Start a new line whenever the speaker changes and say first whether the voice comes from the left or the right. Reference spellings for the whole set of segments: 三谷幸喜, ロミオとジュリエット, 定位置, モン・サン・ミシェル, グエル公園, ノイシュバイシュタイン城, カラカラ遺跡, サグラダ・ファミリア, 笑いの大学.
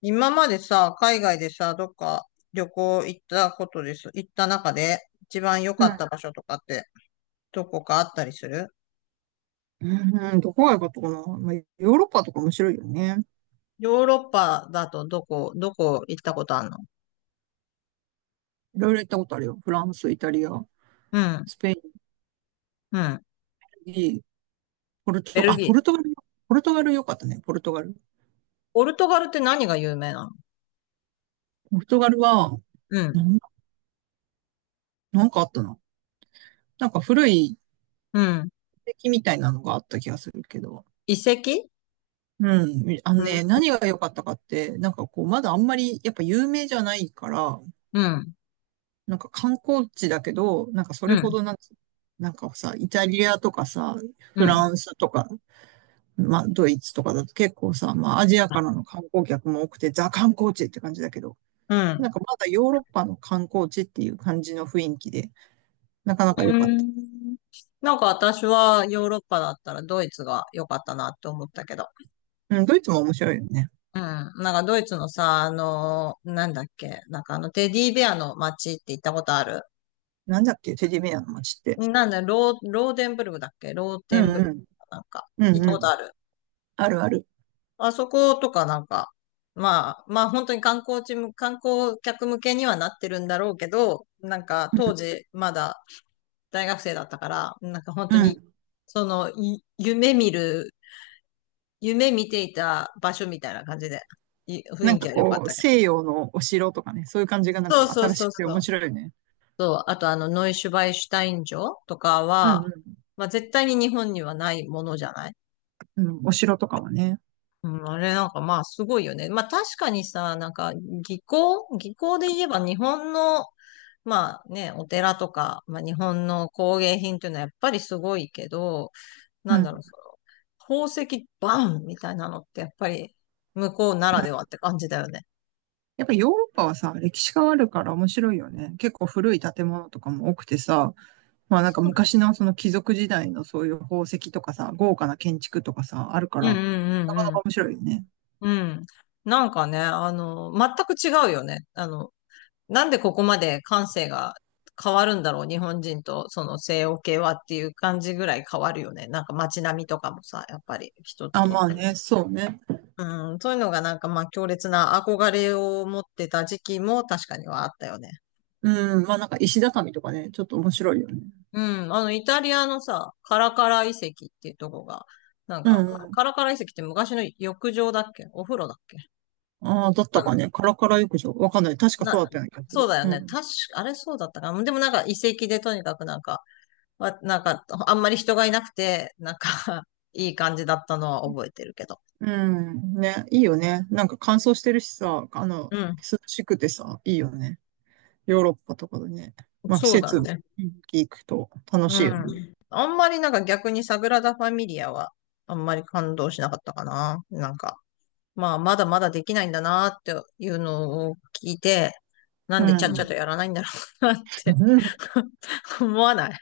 left: 今までさ、海外でさ、どっか旅行行ったことです。行った中で一番良
right: う
left: かった
right: ん。
left: 場所とかってどこかあったりする？
right: うん、うん、どこが良かったかな。まあ、ヨーロッパとか面白いよね。
left: ヨーロッパだとどこ、行ったことあるの？
right: いろいろ行ったことあるよ。フランス、イタリア、
left: うん、
right: スペイン、
left: うん。
right: ベルギー、ポル
left: ベ
right: トガ
left: ル
right: ル、あ、
left: ギ
right: ポル
left: ー。
right: トガル、ポルトガル良かったね、ポルトガル。
left: ポルトガルって何が有名なの？
right: ポルトガルは、
left: うん、
right: なんだ、なんかあったな。なんか古い遺
left: うん。
right: 跡みたいなのがあった気がするけど。
left: 遺跡？
right: うん。あの
left: うん、
right: ね、何が良かったかって、なんかこう、まだあんまり、やっぱ有名じゃないから、
left: うん、
right: なんか観光地だけど、なんかそ
left: う
right: れ
left: ん、
right: ほどなんつ、なんかさ、イタリアとかさ、
left: う
right: フ
left: ん、
right: ランスとか、まあ、ドイツとかだと結構さ、まあ、アジアからの観光客も多くて、ザ観光地って感じだけど、
left: うん。
right: なんかまだヨーロッパの観光地っていう感じの雰囲気で、なかなか
left: う
right: 良かった。
left: んなんか私はヨーロッパだったらドイツが良かったなって思ったけど。
right: うん、ドイツも面白いよね。
left: うん。なんかドイツのさ、なんだっけ、なんかあのテディベアの街って行ったことある？
right: なんだっけ、テディベアの街って。
left: なんだ、ローデンブルグだっけロー
right: う
left: テン
right: ん
left: ブルグ？
right: うん、
left: なんか、
right: う
left: 行
right: ん
left: った
right: う
left: こと
right: ん、
left: ある？
right: あるある。
left: あそことかなんか、まあ本当に観光客向けにはなってるんだろうけど、なんか当
right: う
left: 時まだ大学生だったから、なんか本当
right: ん、う
left: に、
right: ん。
left: その、い夢見る、夢見ていた場所みたいな感じで、い雰
right: なん
left: 囲気
right: か
left: は良かっ
right: こう、
left: たけど。
right: 西洋のお城とかね、そういう感じがなん
left: そう
right: か
left: そう
right: 新
left: そ
right: し
left: う
right: くて
left: そ
right: 面
left: う。
right: 白いよね。
left: そう、あとノイシュバイシュタイン城とか
right: うん
left: は、
right: うん、
left: まあ絶対に日本にはないものじゃない？
right: うん、お城とかはね。
left: うん、あれなんかまあすごいよね。まあ確かにさ、なんか技巧で言えば日本の、まあね、お寺とか、まあ日本の工芸品っていうのはやっぱりすごいけど、
right: うん、
left: な
right: う
left: んだろう、
right: ん。
left: その宝石バンみたいなのってやっぱり向こうならではって感じだよね。
right: やっぱヨーロッパはさ、歴史があるから面白いよね。結構古い建物とかも多くてさ、まあなんか昔のその貴族時代のそういう宝石とかさ、豪華な建築とかさ、あるから、
left: うんう
right: なかな
left: ん
right: か面白いよね。
left: うんうん。うん。なんかね、全く違うよね。なんでここまで感性が変わるんだろう、日本人とその西欧系はっていう感じぐらい変わるよね。なんか街並みとかもさ、やっぱり一つ
right: あ、
left: とっ
right: まあね、
left: て。
right: そうね。
left: うん、そういうのがなんかまあ強烈な憧れを持ってた時期も確かにはあったよね。
right: うん、まあなんか石畳とかね、ちょっと面白いよね。
left: うん、あのイタリアのさ、カラカラ遺跡っていうとこが、なん
right: う
left: か、
right: んうん。
left: カラカラ遺跡って昔の浴場だっけお風呂だっけ
right: ああ、だっ
left: か
right: たか
left: な。
right: ね。カラカラ浴場。わかんない。確かそう
left: な、
right: だったような気がす
left: そう
right: る。
left: だよ
right: う
left: ね。
right: ん。
left: 確か、あれそうだったかな。でもなんか遺跡でとにかくなんか、なんか、あんまり人がいなくて、なんか いい感じだったのは覚えてるけど。
right: うん。ね、いいよね。なんか乾燥してるしさ、あの、
left: うん、
right: 涼しくてさ、いいよね。ヨーロッパとかでね。まあ季
left: そうだ
right: 節、
left: ね。
right: 行くと楽
left: う
right: しいよね。
left: ん。あんまりなんか逆にサグラダ・ファミリアは、あんまり感動しなかったかな。なんか、まあ、まだまだできないんだなっていうのを聞いて、なん
right: う
left: でちゃっちゃ
right: ん。
left: とやらないんだろうなって 思わない？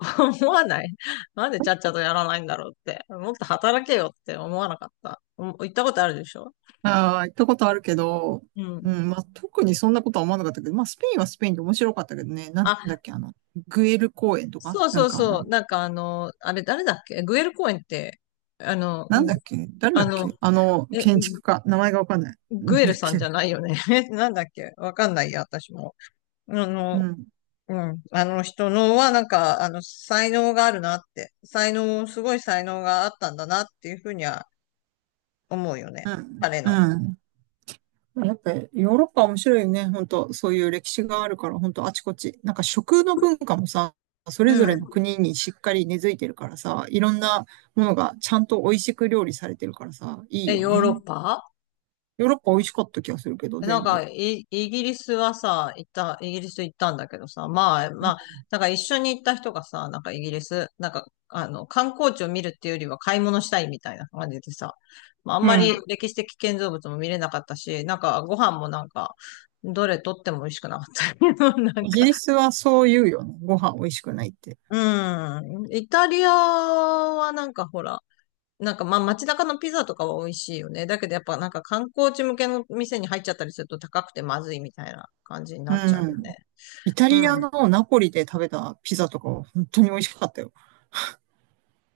left: 思わない？なんでちゃっちゃとやらないんだろうって。もっと働けよって思わなかった。行ったことあるでしょ？
right: ああ、行ったことあるけど、
left: う
right: う
left: ん。
right: ん、まあ、特にそんなことは思わなかったけど、まあ、スペインはスペインで面白かったけどね、なんだ
left: あ、
right: っけ、あの、グエル公園とか、
left: そう
right: な
left: そ
right: ん
left: う
right: かあ
left: そう。
right: の、
left: なんかあれ誰だっけグエル公園って、
right: なんだ
left: ぐ
right: っけ、誰
left: あ
right: だっ
left: の、
right: け、あの、
left: え、
right: 建
left: グ
right: 築家、名前がわかんない。
left: グ
right: なん
left: エ
right: だ
left: ル
right: っ
left: さんじ
right: け、
left: ゃないよね。なんだっけわかんないや、私も。あ
right: う
left: の、
right: ん、
left: うん。あの人のは、なんか、才能があるなって。才能、すごい才能があったんだなっていうふうには思うよね。
right: うん、
left: 彼の。
right: うん。やっぱりヨーロッパ面白いよね、本当そういう歴史があるから、本当あちこち。なんか食の文化もさ、それぞ
left: う
right: れの
left: ん。
right: 国にしっかり根付いてるからさ、いろんなものがちゃんと美味しく料理されてるからさ、いいよ
left: ヨーロッ
right: ね。
left: パ？
right: ヨーロッパ美味しかった気がするけど、
left: なん
right: 全
left: か、
right: 部。
left: イギリスはさ、行った、イギリス行ったんだけどさ、まあ、なんか一緒に行った人がさ、なんかイギリス、なんか、観光地を見るっていうよりは買い物したいみたいな感じでさ、まあ、あん
right: う
left: まり
right: ん。
left: 歴史的建造物も見れなかったし、なんかご飯もなんか、どれとっても美味しくなかったけど、なん
right: イギ
left: か、
right: リスはそう言うよね。ご飯美味しくないって。
left: うん、イタリアはなんかほら、なんかまあ街中のピザとかは美味しいよね。だけどやっぱなんか観光地向けの店に入っちゃったりすると高くてまずいみたいな感じにな
right: う
left: っちゃうよ
right: ん。
left: ね。
right: イタリ
left: う
right: ア
left: ん。
right: のナポリで食べたピザとかは本当に美味しかったよ。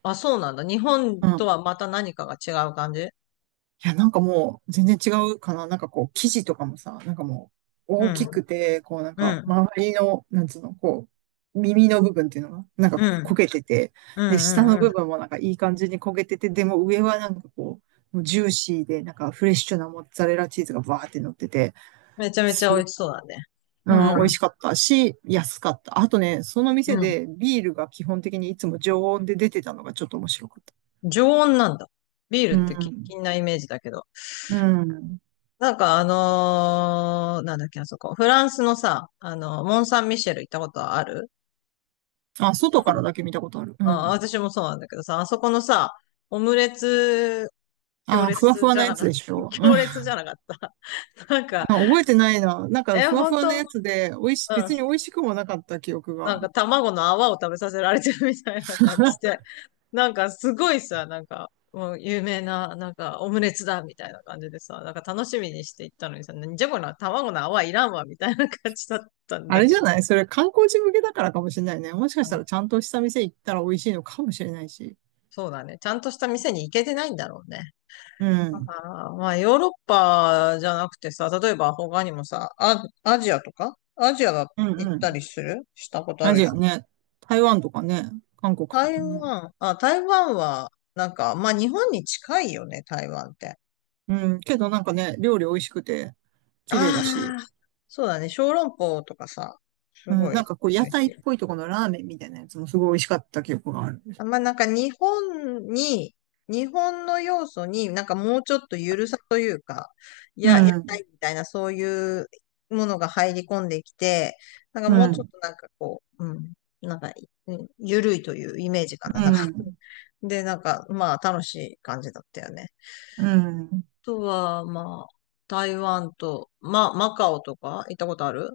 left: あ、そうなんだ。日本
right: う
left: と
right: ん。
left: はまた何かが違う感じ？
right: いや、なんかもう全然違うかな。なんかこう、生地とかもさ、なんかも
left: う
right: う大き
left: ん。
right: くて、こうなん
left: う
right: か
left: ん。
right: 周りの、なんつうの、こう、耳の部分っていうのが、なんか
left: う
right: こう
left: ん。
right: 焦げてて、
left: う
right: で、下の
left: ん。うん。
right: 部分もなんかいい感じに焦げてて、でも上はなんかこう、もうジューシーで、なんかフレッシュなモッツァレラチーズがバーって乗ってて、
left: めちゃめち
right: す
left: ゃ美味しそうだね。
right: う
left: う
right: ん、美味
left: ん。
right: しかったし、安かった。あとね、その
left: う
right: 店
left: ん。
right: でビールが基本的にいつも常温で出てたのがちょっと面白かった。
left: 常温なんだ。ビー
right: う
left: ルってキン
right: ん。
left: キンなイメージだけど。
right: うん。
left: なんかなんだっけ、あそこ。フランスのさ、モン・サン・ミシェル行ったことある？
right: あ、外からだけ見たことある。う
left: あ、
right: ん。
left: 私もそうなんだけどさ、あそこのさ、オムレツ、強
right: あ、ふわふ
left: 烈
right: わ
left: じ
right: な
left: ゃ
right: や
left: なか
right: つ
left: っ
right: で
left: た？
right: し ょ。うん。
left: 強烈じゃなかった？なんか、
right: あ、覚えてないな。なんか、ふわふ
left: 本
right: わ
left: 当？
right: なやつ
left: う
right: で、美味し、別に美
left: ん。
right: 味しくもなかった記憶
left: なん
right: が。
left: か卵の泡を食べさせられてるみたいな感じで。なんかすごいさ、なんか、もう有名な、なんかオムレツだみたいな感じでさ、なんか楽しみにして行ったのにさ、なんじゃこの卵の泡いらんわみたいな感じだったん
right: あ
left: だ
right: れ
left: け
right: じゃ
left: ど。
right: ないそれ観光地向けだからかもしれないね。もしかし
left: う
right: た
left: ん
right: らちゃんとした店行ったら美味しいのかもしれないし。
left: そうだね。ちゃんとした店に行けてないんだろうね。
right: う
left: あ
right: ん。
left: ーまあ、ヨーロッパじゃなくてさ、例えば他にもさ、アジアが
right: うん
left: 行っ
right: う
left: た
right: ん。
left: りするしたことあ
right: ア
left: るで
right: ジ
left: し
right: ア
left: ょ？
right: ね。台湾とかね。韓国とかね。
left: 台湾は、なんか、まあ日本に近いよね、台湾って。
right: うん、けどなんかね、料理美味しくて、綺麗だし、
left: ああ、そうだね、小籠包とかさ、す
right: う
left: ご
right: ん、
left: い
right: なんかこう屋
left: 美味
right: 台っ
left: しい。
right: ぽいとこのラーメンみたいなやつもすごい美味しかった記憶がある。
left: まあなんか日本の要素になんかもうちょっとゆるさというか、い
right: う
left: や、やりた
right: ん、
left: いみたいなそういうものが入り込んできて、なんか
right: う
left: もうちょ
right: ん、
left: っとなんかこう、うん、なんか、うん、ゆるいというイメージか
right: う
left: な。なんか
right: ん、
left: で、なんかまあ楽しい感じだったよね。
right: うん。
left: あとはまあ、台湾と、まあマカオとか行ったことある？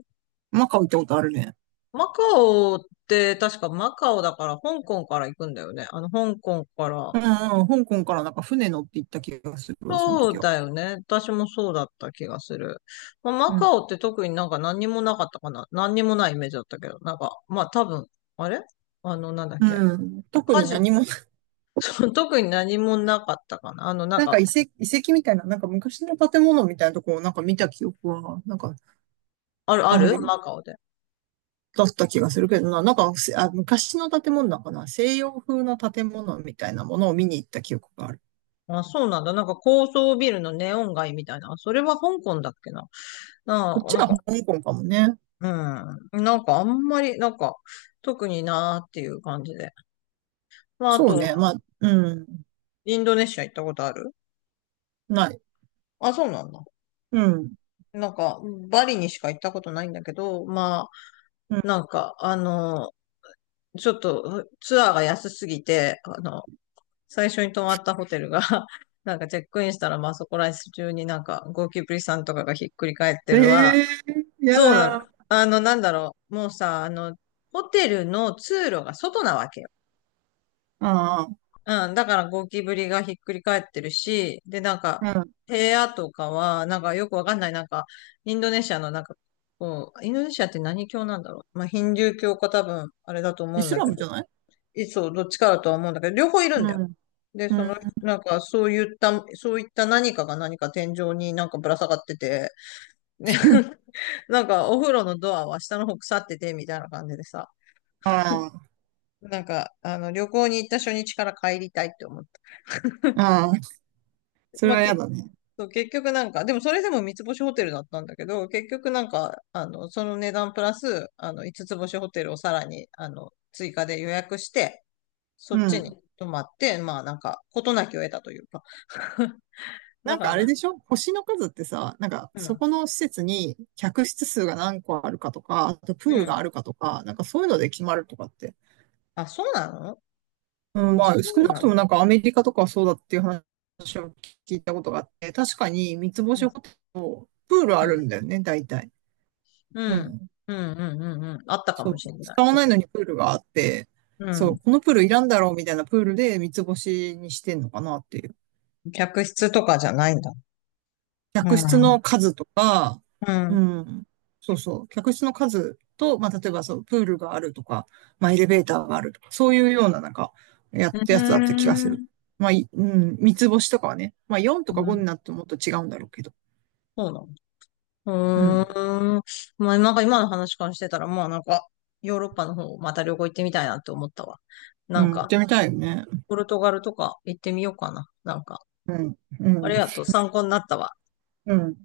right: マカオ行ったことあるね。
left: マカオって確かマカオだから香港から行くんだよね。あの香港から、
right: うん、うん、香港からなんか船乗って行った気がするわ、その
left: そ
right: 時
left: う
right: は。
left: だよね。私もそうだった気がする。まあ、
right: う
left: マ
right: ん、
left: カオって特になんか何にもなかったかな。何にもないイメージだったけど、なんか、まあ多分、あれあの、なんだっけ。
right: うん。特
left: カ
right: に
left: ジ
right: 何も、
left: ノ、特に何もなかったかな。なん
right: なんか
left: か、
right: 遺跡、遺跡みたいな、なんか昔の建物みたいなとこをなんか見た記憶は、なんか
left: ある、あ
right: ある、
left: るマカオで。
right: だった気がするけどな、なんか、あ、昔の建物だかな、西洋風の建物みたいなものを見に行った記憶がある。
left: あ、そうなんだ。なんか高層ビルのネオン街みたいな。それは香港だっけな。
right: こ
left: な
right: っ
left: あ、
right: ち
left: なん
right: は
left: か、
right: 香港かもね。
left: うん。なんかあんまり、なんか、特になーっていう感じで。まあ、あ
right: そ
left: と
right: うね、
left: は、
right: まあ、うん、
left: インドネシア行ったことある？
right: ない。
left: あ、そうなんだ。
right: うん、
left: なんか、バリにしか行ったことないんだけど、まあ、
right: う
left: な
right: ん。
left: んか、ちょっとツアーが安すぎて、最初に泊まったホテルが なんかチェックインしたら、まあそこら中になんかゴキブリさんとかがひっくり返ってるわ。
right: ええー、や
left: そうな
right: だ。
left: の。
right: あ
left: なんだろう。もうさ、ホテルの通路が外なわけ。
right: あ、
left: うん、だからゴキブリがひっくり返ってるし、で、なんか、
right: う
left: 部屋とかは、なんかよくわかんない、なんか、インドネシアのなんか、こう、インドネシアって何教なんだろう。まあ、ヒンドゥー教か多分、あれだと
right: ん。
left: 思
right: イ
left: うん
right: ス
left: だ
right: ラ
left: け
right: ム
left: ど、
right: じゃない、
left: そう、どっちかだとは思うんだけど、両方いる
right: う
left: んだよ。
right: ん、
left: で、
right: う
left: そ
right: ん。
left: の、なんか、そういった何かが何か天井になんかぶら下がってて、ね なんか、お風呂のドアは下の方腐ってて、みたいな感じでさ、
right: あ
left: なんか、旅行に行った初日から帰りたいって思って。
right: あ、ああ、それ
left: まあ、
right: はやだね。
left: そう結局なんか、でもそれでも三つ星ホテルだったんだけど、結局なんか、その値段プラス、五つ星ホテルをさらに、追加で予約して、そ
right: う
left: っち
right: ん。
left: に泊まって、まあなんか、事なきを得たというか。
right: な
left: だ
right: ん
left: か
right: か
left: ら
right: あれ
left: なん
right: で
left: か、
right: しょ、星の数ってさ、なんか
left: う
right: そ
left: ん、
right: この施設に客室数が何個あるかとか、あとプ
left: う
right: ール
left: ん。
right: があるかとか、なんかそういうので決まるとかって。
left: あ、そうなの？
right: うん、
left: あ、
right: まあ、
left: そ
right: 少
left: う
right: なく
left: な
right: ともな
left: の？
right: んかアメリカとかはそうだっていう話を聞いたことがあって、三つ
left: う
right: 星
left: ん、
right: ホテルとプールあるんだよね、大体。
left: う
right: う
left: ん、
right: ん。
left: うん、うん、うん、うん。あったか
right: そ
left: も
right: う。
left: しれない、
right: 使わ
left: そ
right: ない
left: こ。
right: のにプールがあって、
left: う
right: そ
left: ん。
right: う、このプールいらんだろうみたいなプールで三つ星にしてんのかなっていう。
left: 客室とかじゃないんだ。う
right: 客室
left: ん、う
right: の数とか、
left: ん。
right: う
left: う
right: ん、そうそう、客室の数と、まあ、例えばそう、プールがあるとか、まあ、エレベーターがあるとか、そういうような、なんか、や
left: ー
right: ったやつだった気がする。
left: ん。
right: まあ、いうん、三つ星とかはね、まあ、4
left: う
right: とか5
left: ん
right: になってもっと違うんだろうけど。
left: そうな
right: う
left: の？
right: ん、
left: うーん。まあ、なんか今の話からしてたら、まあなんか、ヨーロッパの方、また旅行行ってみたいなって思ったわ。
right: う
left: な
right: ん、
left: ん
right: 行っ
left: か、
right: てみたいよね。
left: ポルトガルとか行ってみようかな。なんか、
right: うん、
left: あ
right: う
left: り
right: ん、
left: がとう。参考になったわ。
right: うん。